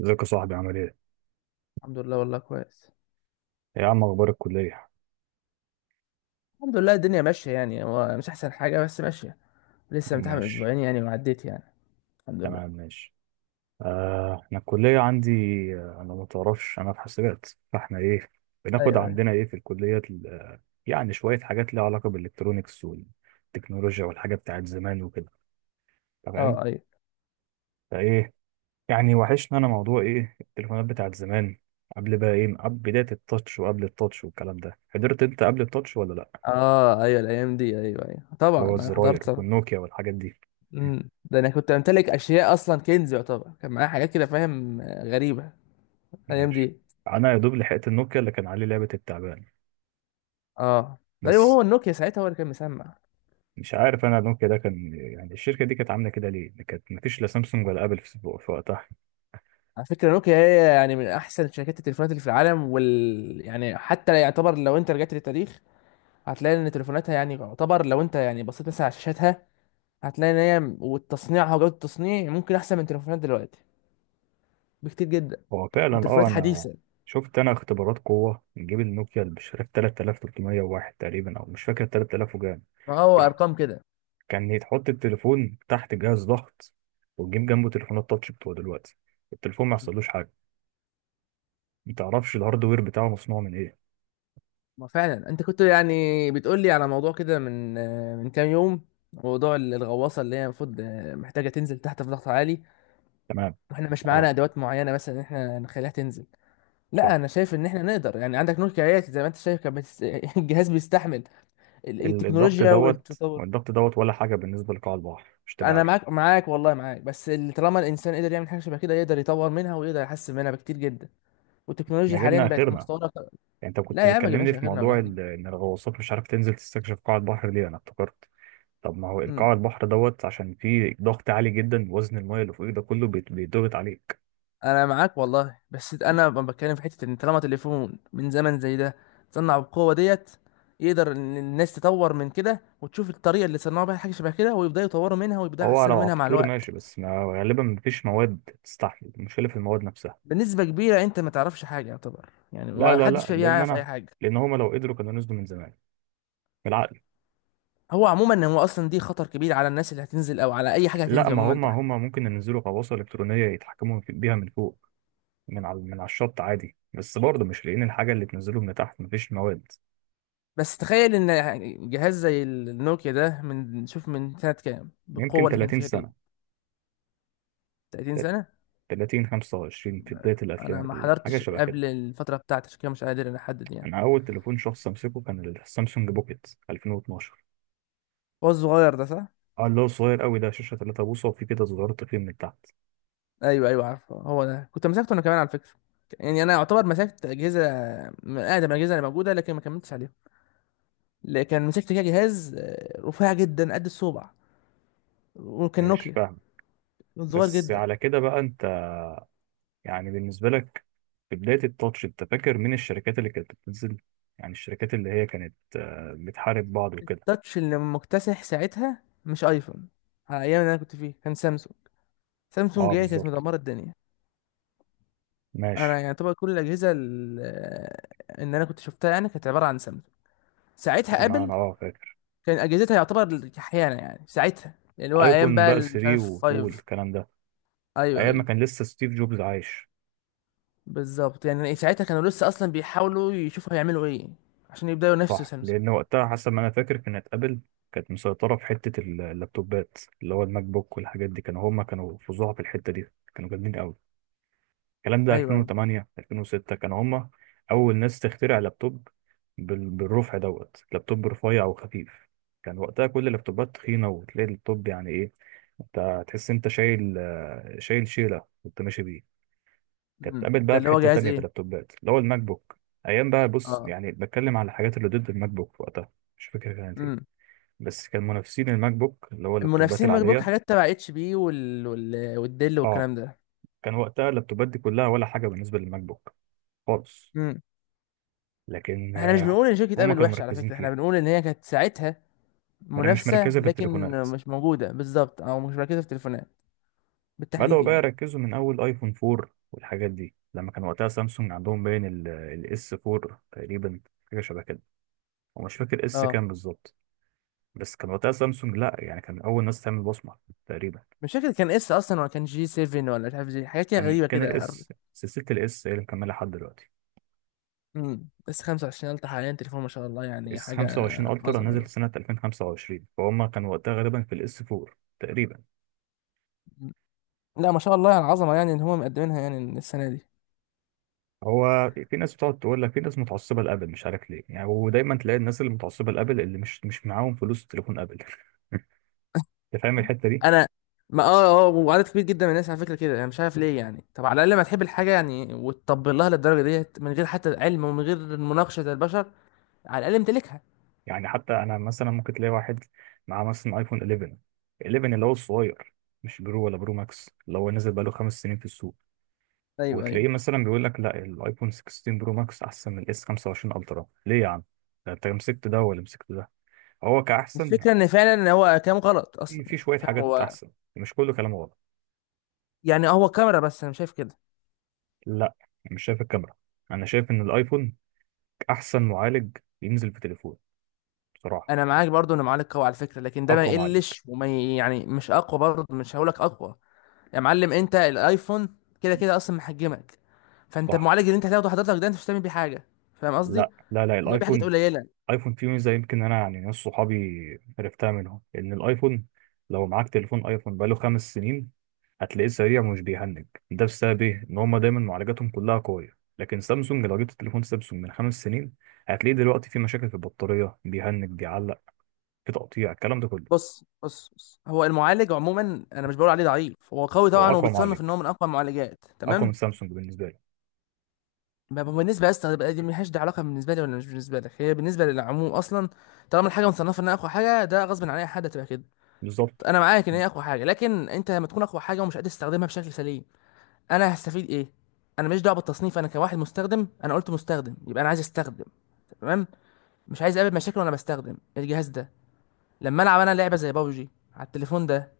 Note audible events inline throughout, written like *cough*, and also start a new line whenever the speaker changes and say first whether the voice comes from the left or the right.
right: ازيك يا صاحبي، عامل ايه؟
left: الحمد لله، والله كويس.
right: يا عم، اخبار الكلية؟
left: الحمد لله الدنيا ماشية يعني هو مش أحسن حاجة بس ماشية. لسه متعامل من
right: ماشي.
left: أسبوعين يعني وعديت يعني. الحمد لله.
right: تمام. ماشي. آه، انا الكلية عندي. انا ما تعرفش، انا في حاسبات، فاحنا ايه بناخد
left: أيوه أيوه.
right: عندنا ايه في الكلية يعني شوية حاجات ليها علاقة بالالكترونيكس والتكنولوجيا والحاجات بتاعت زمان وكده. تمام.
left: أه أيوه.
right: فايه؟ يعني وحشنا انا موضوع ايه التليفونات بتاعت زمان، قبل بقى، ايه، قبل بداية التاتش، وقبل التاتش والكلام ده، حضرت انت قبل التاتش ولا لا؟
left: أه أيوه الأيام دي، أيوه أيوه
right: اللي
left: طبعا
right: هو
left: أنا
right: الزراير
left: حضرت طبعا.
right: والنوكيا والحاجات دي.
left: ده أنا كنت أمتلك أشياء أصلا، كنز يعتبر كان معايا حاجات كده، فاهم، غريبة. الأيام
right: ماشي.
left: دي.
right: انا يا دوب لحقت النوكيا اللي كان عليه لعبه التعبان،
left: أه أيوه،
right: بس.
left: هو النوكيا ساعتها هو اللي كان مسمع.
right: مش عارف انا النوكيا ده كان يعني الشركه دي كانت عامله كده ليه، كانت مفيش لا سامسونج ولا ابل في وقتها.
left: على فكرة نوكيا هي يعني من أحسن شركات التليفونات اللي في العالم، وال يعني حتى يعتبر لو أنت رجعت للتاريخ، هتلاقي إن تليفوناتها يعني يعتبر لو أنت يعني بصيت مثلا على شاشاتها، هتلاقي ان هي والتصنيع وجوده التصنيع ممكن احسن من تليفونات دلوقتي بكتير جدا،
right: هو
left: من
right: فعلا،
left: تليفونات
right: انا
left: حديثه.
right: شفت انا اختبارات قوه، نجيب النوكيا اللي مش عارف 3301 تقريبا، او مش فاكر، 3000 وجان
left: ما هو
right: يعني.
left: ارقام كده.
right: كان يتحط التليفون تحت جهاز ضغط، وتجيب جنبه تليفونات تاتش بتوع دلوقتي، التليفون ما يحصلوش حاجه، ما تعرفش الهاردوير بتاعه مصنوع من ايه.
left: ما فعلا انت كنت يعني بتقول لي على موضوع كده من من كام يوم، موضوع الغواصه اللي هي المفروض محتاجه تنزل تحت في ضغط عالي،
right: تمام.
left: واحنا مش معانا
right: اه،
left: ادوات معينه مثلا ان احنا نخليها تنزل. لا،
right: صح.
left: انا شايف ان احنا نقدر يعني عندك نور كايات زي ما انت شايف، *laughs* الجهاز بيستحمل
right: الضغط
left: التكنولوجيا
right: دوت
left: والتطور.
right: والضغط دوت ولا حاجة بالنسبة لقاع البحر، مش تبقى
left: انا
right: عارف.
left: معاك معاك، والله معاك، بس اللي طالما الانسان قدر يعمل حاجه شبه كده يقدر يطور منها ويقدر يحسن منها بكتير جدا، والتكنولوجيا
right: احنا جبنا
left: حاليا بقت
right: آخرنا
left: متطوره
right: يعني. انت كنت
left: لا يا عم، ما
right: بتكلمني
left: جبناش
right: في
left: اخرنا ولا
right: موضوع
left: حاجه.
right: ان الغواصات مش عارف تنزل تستكشف قاع البحر ليه، انا افتكرت. طب ما هو
left: امم
right: قاع البحر دوت، عشان فيه ضغط عالي جدا، وزن المايه اللي فوقيه ده كله بيتضغط عليك.
left: انا معاك والله، بس انا بتكلم في حته ان طالما تليفون من زمن زي ده صنع بالقوه ديت، يقدر ان الناس تطور من كده وتشوف الطريقه اللي صنعوا بيها حاجه شبه كده، ويبداوا يطوروا منها ويبداوا
right: هو
left: يحسنوا
right: لو على
left: منها مع
right: الطول
left: الوقت.
right: ماشي، بس ما غالبا مفيش مواد تستحمل، المشكلة في المواد نفسها.
left: بنسبه كبيره انت ما تعرفش حاجه يعتبر يعني،
right: لا
left: ما
right: لا لا،
left: حدش فيها يعرف اي حاجه.
right: لان هما لو قدروا كانوا نزلوا من زمان، بالعقل.
left: هو عموما هو اصلا دي خطر كبير على الناس اللي هتنزل، او على اي حاجه
right: لا،
left: هتنزل
right: ما
left: عموما
right: هما
left: تحت.
right: هما ممكن ينزلوا غواصة إلكترونية يتحكموا بيها من فوق، من على الشط عادي، بس برضه مش لاقيين الحاجة اللي تنزله من تحت، مفيش مواد.
left: بس تخيل ان يعني جهاز زي النوكيا ده من شوف من سنة كام
right: يمكن
left: بالقوة اللي كان
right: 30
left: فيها دي.
right: سنة.
left: 30 سنة.
right: 30، 25، في بداية
left: انا
right: الأفلام.
left: ما
right: حاجة
left: حضرتش
right: شبه كده.
left: قبل الفترة بتاعتي، عشان كده مش قادر انا احدد يعني.
right: أنا أول تليفون شخص أمسكه كان السامسونج بوكيت 2012.
left: هو الصغير ده صح؟
right: اه، اللي هو صغير قوي ده، شاشة 3 بوصة وفي كده صغير، تخين من تحت.
left: ايوه ايوه عارفه، هو ده كنت مسكته انا كمان على فكرة. يعني انا اعتبر مسكت اجهزة من اقدم الاجهزة اللي موجودة، لكن ما كملتش عليها. لكن مسكت كده جهاز رفيع جدا قد الصبع، وكان
right: مش
left: نوكيا،
right: فاهم.
left: صغير
right: بس
left: جدا.
right: على كده بقى، أنت يعني بالنسبة لك في بداية التاتش أنت فاكر مين الشركات اللي كانت بتنزل؟ يعني الشركات اللي هي كانت بتحارب بعض وكده.
left: التاتش اللي مكتسح ساعتها مش ايفون، على ايام اللي انا كنت فيه كان سامسونج. سامسونج
right: اه،
left: هي كانت
right: بالظبط.
left: مدمره الدنيا.
right: ماشي.
left: انا يعني طبعا كل الاجهزه ان انا كنت شفتها يعني كانت عباره عن سامسونج. ساعتها
right: ما
left: ابل
right: أنا فاهم.
left: كان اجهزتها يعتبر احيانا يعني ساعتها اللي هو ايام
right: ايفون
left: بقى
right: بقى
left: مش عارف
right: 3 و2
left: 5.
right: والكلام ده،
left: ايوه
right: ايام ما
left: ايوه،
right: كان لسه ستيف جوبز عايش.
left: بالظبط. يعني ساعتها كانوا لسه اصلا بيحاولوا يشوفوا هيعملوا ايه، عشان يبداوا ينافسوا
right: صح،
left: سامسونج.
right: لان وقتها حسب ما انا فاكر كانت ابل كانت مسيطره في حته اللابتوبات، اللي هو الماك بوك والحاجات دي، كانوا هم كانوا فظاع في الحته دي، كانوا جامدين قوي. الكلام ده
left: ايوه ايوه.
right: 2008، 2006، كانوا هم اول ناس تخترع لابتوب بالرفع دوت، لابتوب رفيع وخفيف. كان وقتها كل اللابتوبات تخينه، وتلاقي اللابتوب يعني ايه، انت تحس انت شايل، شايل شيله وانت ماشي. كانت اتقابلت
left: ده
right: بقى في
left: اللي هو
right: حتة
left: جهاز
right: تانية في
left: ايه.
right: اللابتوبات اللي هو الماك بوك. أيام بقى، بص،
left: اه.
right: يعني بتكلم على الحاجات اللي ضد الماك بوك في وقتها، مش فاكر كانت إيه،
left: امم
right: بس كان منافسين الماك بوك اللي هو اللابتوبات
left: المنافسين ماك بوك
right: العادية.
left: حاجات تبع اتش بي والديل
right: أه،
left: والكلام ده.
right: كان وقتها اللابتوبات دي كلها ولا حاجة بالنسبة للماك بوك خالص.
left: امم
right: لكن
left: احنا مش بنقول ان شركه
right: هما
left: ابل
right: كانوا
left: وحشه على
right: مركزين
left: فكره، احنا
right: فيها.
left: بنقول ان هي كانت ساعتها
right: ما دام مش
left: منافسة،
right: مركزة في
left: لكن
right: التليفونات،
left: مش موجودة بالظبط او مش مركزة في التليفونات
right: بدأوا
left: بالتحديد
right: بقى
left: يعني.
right: يركزوا من أول أيفون 4 والحاجات دي، لما كان وقتها سامسونج عندهم باين الاس 4 تقريبا، حاجة شبه كده، ومش فاكر اس
left: اه،
right: كام بالظبط، بس كان وقتها سامسونج، لا يعني، كان اول ناس تعمل بصمه تقريبا.
left: مش فاكر كان اس اصلا ولا كان جي 7، ولا مش عارف جي حاجات كده
right: كان
left: غريبة
right: كان
left: كده.
right: الاس، سلسله الاس هي اللي مكمله لحد دلوقتي.
left: اس 25 الترا حاليا، تليفون ما شاء الله يعني
right: اس
left: حاجة.
right: 25 الترا
left: عظمة،
right: نزل
left: أيوة.
right: سنه 2025، فهم كانوا وقتها غالبا في الاس 4 تقريبا.
left: مم. لا، ما شاء الله على العظمة، يعني ان هم مقدمينها يعني السنة دي.
right: هو في ناس بتقعد تقول لك في ناس متعصبه لابل، مش عارف ليه يعني، ودايما تلاقي الناس اللي متعصبه لابل اللي مش معاهم فلوس تليفون ابل. *laughs* انت فاهم الحته دي.
left: انا ما وعدد كبير جدا من الناس على فكرة كده، انا مش عارف ليه يعني. طب على الاقل ما تحب الحاجة يعني، وتطبل لها للدرجة ديت من غير حتى علم ومن غير مناقشة البشر. على الاقل امتلكها.
right: يعني حتى انا مثلا ممكن تلاقي واحد معاه مثلا ايفون 11، 11 اللي هو الصغير، مش برو ولا برو ماكس، اللي هو نزل بقاله 5 سنين في السوق،
left: ايوه ايوه.
right: وتلاقيه مثلا بيقول لك لا، الايفون 16 برو ماكس احسن من الاس 25 الترا. ليه يا عم؟ ده انت مسكت ده ولا مسكت ده؟ هو كاحسن؟
left: الفكرة ان فعلا هو كلام غلط
right: في
left: اصلا
right: في
left: يعني،
right: شويه
left: فاهم
right: حاجات
left: هو.
right: احسن، مش كله كلام غلط.
left: يعني هو كاميرا، بس انا شايف كده.
right: لا، أنا مش شايف الكاميرا، انا شايف ان الايفون احسن معالج ينزل في تليفون، بصراحه.
left: انا معاك برضو ان معلق قوي على فكرة، لكن ده ما
right: اقوى معالج.
left: يقلش وما يعني مش اقوى برضو، مش هقولك اقوى. يا معلم انت الايفون كده كده اصلا محجمك، فانت
right: صح.
left: المعالج اللي انت هتاخده حضرتك ده انت مش هتعمل بيه حاجة. فاهم قصدي؟
right: لا لا لا،
left: هتعمل بيه حاجات
right: الايفون،
left: قليلة.
right: ايفون فيه ميزه، يمكن انا يعني ناس صحابي عرفتها منهم، ان الايفون لو معاك تليفون ايفون بقاله 5 سنين هتلاقيه سريع ومش بيهنج، ده بسبب ايه؟ ان هما دايما معالجاتهم كلها قويه، لكن سامسونج لو جبت تليفون سامسونج من 5 سنين هتلاقيه دلوقتي فيه مشاكل في البطاريه، بيهنج، بيعلق، في تقطيع، الكلام ده كله.
left: بص بص بص، هو المعالج عموما انا مش بقول عليه ضعيف، هو قوي
right: هو
left: طبعا
right: اقوى
left: وبتصنف
right: معالج،
left: ان هو من اقوى المعالجات،
right: اقوى من
left: تمام.
right: سامسونج بالنسبه لي.
left: ما هو بالنسبه اصلا بقى دي ملهاش، دي علاقه بالنسبه لي ولا مش بالنسبه لك، هي بالنسبه للعموم اصلا. طالما الحاجه مصنفه انها اقوى حاجه، ده غصب عن اي حد هتبقى كده.
right: بالظبط.
left: انا معاك ان هي اقوى حاجه، لكن انت لما تكون اقوى حاجه ومش قادر تستخدمها بشكل سليم، انا هستفيد ايه؟ انا ماليش دعوه بالتصنيف، انا كواحد مستخدم انا قلت مستخدم، يبقى انا عايز استخدم. تمام. مش عايز اقابل مشاكل وانا بستخدم الجهاز ده. لما العب انا لعبه زي بابجي على التليفون ده،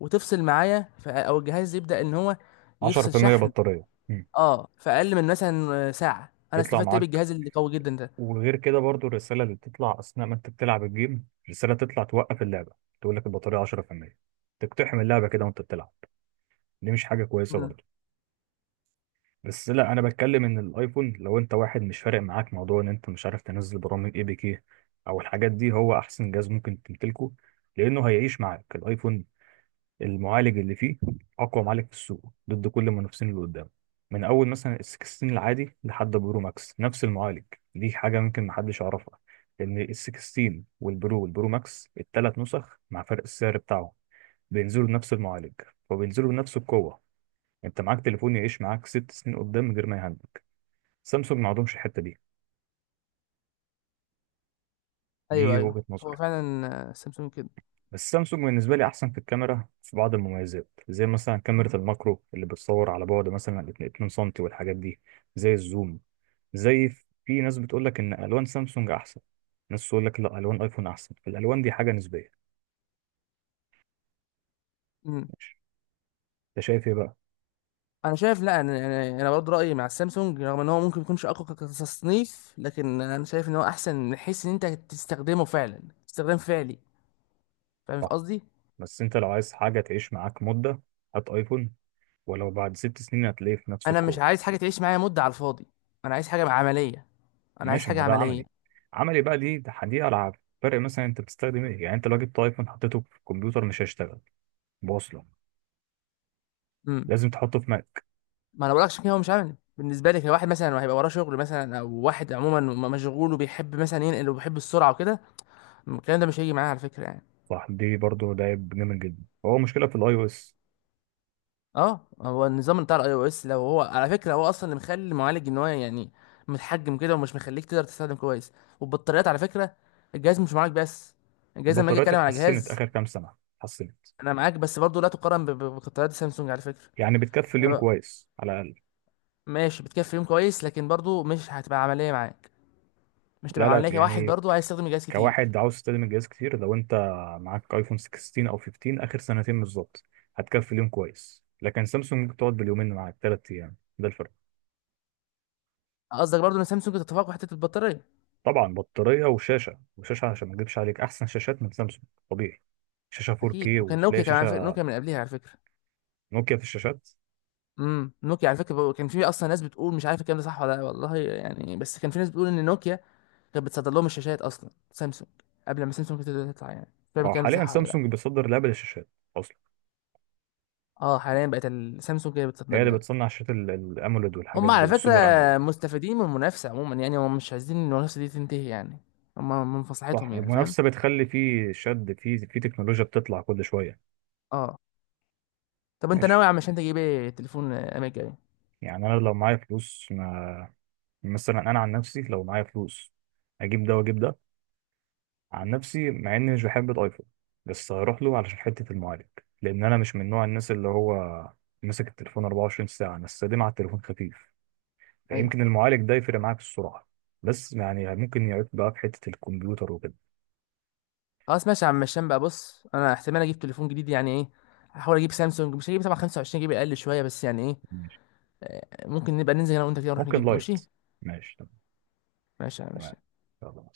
left: وتفصل معايا او الجهاز يبدا ان هو يفصل
right: 10%
left: شحن،
right: بطاريه.
left: اه في اقل من مثلا ساعه، انا
right: يطلع
left: استفدت ايه
right: معاك.
left: بالجهاز اللي قوي جدا ده.
right: وغير كده برضو، الرسالة اللي بتطلع أثناء ما أنت بتلعب الجيم، الرسالة تطلع توقف اللعبة، تقول لك البطارية 10%، تقتحم اللعبة كده وأنت بتلعب، دي مش حاجة كويسة
left: امم
right: برضو. بس لا، أنا بتكلم إن الأيفون لو أنت واحد مش فارق معاك موضوع إن أنت مش عارف تنزل برامج APK أو الحاجات دي، هو أحسن جهاز ممكن تمتلكه، لأنه هيعيش معاك الأيفون. المعالج اللي فيه اقوى معالج في السوق ضد كل المنافسين اللي قدامه، من اول مثلا ال 16 العادي لحد برو ماكس نفس المعالج. دي حاجه ممكن محدش يعرفها، لان ال 16 والبرو والبرو ماكس الثلاث نسخ، مع فرق السعر بتاعهم، بينزلوا بنفس المعالج وبينزلوا بنفس القوه. انت معاك تليفون يعيش معاك 6 سنين قدام من غير ما يهنج، سامسونج ما عندهمش الحته دي.
left: ايوه
right: دي
left: ايوه،
right: وجهه
left: هو
right: نظري.
left: فعلا سامسونج كده.
right: بس سامسونج بالنسبة لي أحسن في الكاميرا، في بعض المميزات زي مثلا كاميرا الماكرو اللي بتصور على بعد مثلا 2 سم والحاجات دي، زي الزوم، زي، في ناس بتقول لك إن ألوان سامسونج أحسن، ناس تقول لك لا، ألوان أيفون أحسن. الألوان دي حاجة نسبية.
left: امم
right: ماشي. أنت شايف إيه بقى؟
left: انا شايف، لا انا يعني انا برضه رايي مع السامسونج، رغم ان هو ممكن يكونش اقوى كتصنيف، لكن انا شايف ان هو احسن من حيث ان انت تستخدمه فعلا، استخدام فعلي. فاهم في
right: صح.
left: قصدي.
right: بس أنت لو عايز حاجة تعيش معاك مدة، هات أيفون، ولو بعد 6 سنين هتلاقيه في نفس
left: انا مش
right: القوة.
left: عايز حاجه تعيش معايا مده على الفاضي، انا عايز حاجه عمليه، انا عايز
right: ماشي، ما
left: حاجه
right: ده
left: عمليه.
right: عملي. عملي بقى، دي ألعاب. فرق مثلا أنت بتستخدم إيه يعني؟ أنت لو جبت أيفون حطيته في الكمبيوتر مش هيشتغل، بوصله.
left: امم
right: لازم تحطه في.
left: ما انا بقولكش كده هو مش عملي بالنسبه لي، كواحد مثلا هيبقى وراه شغل مثلا، او واحد عموما مشغول وبيحب مثلا ينقل وبيحب السرعه وكده، الكلام ده مش هيجي معايا على فكره يعني.
right: صح، دي برضو ده عيب جامد جدا، هو مشكله في الاي او اس.
left: اه، هو النظام بتاع الاي او اس لو هو على فكره هو اصلا اللي مخلي المعالج ان هو يعني متحجم كده ومش مخليك تقدر تستخدم كويس. والبطاريات على فكره، الجهاز مش معاك بس، الجهاز لما اجي
right: البطاريات
left: اتكلم على
right: اتحسنت
left: جهاز.
right: اخر كام سنه، اتحسنت،
left: انا معاك بس برضه لا تقارن ببطاريات سامسونج على فكره.
right: يعني بتكفي
left: انا
right: اليوم
left: بقى
right: كويس على الاقل.
left: ماشي بتكفي يوم كويس، لكن برضه مش هتبقى عمليه معاك، مش
right: لا
left: تبقى
right: لا
left: عمليه كواحد
right: يعني،
left: برضه عايز يستخدم الجهاز كتير.
right: كواحد عاوز تستخدم الجهاز كتير، لو انت معاك ايفون 16 او 15 اخر سنتين بالظبط هتكفي اليوم كويس، لكن سامسونج ممكن تقعد باليومين معاك، 3 ايام، ده الفرق.
left: قصدك برضه ان سامسونج تتفوق في حته البطاريه.
right: طبعا، بطاريه وشاشه وشاشه عشان ما اكذبش عليك، احسن شاشات من سامسونج، طبيعي. شاشه
left: اكيد،
right: 4K،
left: وكان نوكيا
right: وتلاقي
left: كمان على فكره،
right: شاشه
left: نوكيا من قبلها على فكره.
right: نوكيا في الشاشات.
left: نوكيا على فكره كان في اصلا ناس بتقول، مش عارف الكلام ده صح ولا لا والله يعني، بس كان في ناس بتقول ان نوكيا كانت بتصدر لهم الشاشات اصلا سامسونج، قبل ما سامسونج تبدا تطلع يعني، مش فاهم
right: اه،
left: الكلام ده
right: حاليا
left: صح ولا لا.
right: سامسونج بيصدر لابل الشاشات،
left: اه حاليا بقت سامسونج هي اللي بتصدر
right: هي اللي
left: لها.
right: بتصنع شاشات الاموليد والحاجات
left: هم
right: دي
left: على فكره
right: والسوبر اموليد.
left: مستفيدين من المنافسه عموما يعني، هم مش عايزين إن المنافسه دي تنتهي يعني، هم من
right: صح،
left: مصلحتهم يعني، فاهم.
right: المنافسه بتخلي فيه شد، في تكنولوجيا بتطلع كل شويه.
left: اه. طب انت
right: ماشي.
left: ناوي يا عم هشام تجيب ايه تليفون ايام الجاي؟
right: يعني انا لو معايا فلوس ما، مثلا انا عن نفسي لو معايا فلوس اجيب ده واجيب ده. عن نفسي، مع اني مش بحب الايفون بس هروح له علشان حته المعالج، لان انا مش من نوع الناس اللي هو ماسك التليفون 24 ساعه. انا السليم على التليفون خفيف،
left: ايوه.
right: فيمكن المعالج ده يفرق معاك في السرعه، بس يعني ممكن يعيق بقى في حته الكمبيوتر وكده.
left: خلاص ماشي يا عم هشام، بقى بص انا احتمال اجيب تليفون جديد يعني ايه، هحاول اجيب سامسونج، مش هجيب طبعا 25 جيجا، اقل شويه بس يعني ايه.
right: ماشي.
left: ممكن نبقى ننزل هنا وانت كده نروح
right: ممكن
left: نجيبه
right: لايت.
left: ماشي.
right: ماشي.
left: ماشي يا عم،
right: تمام.
left: ماشي.
right: يلا.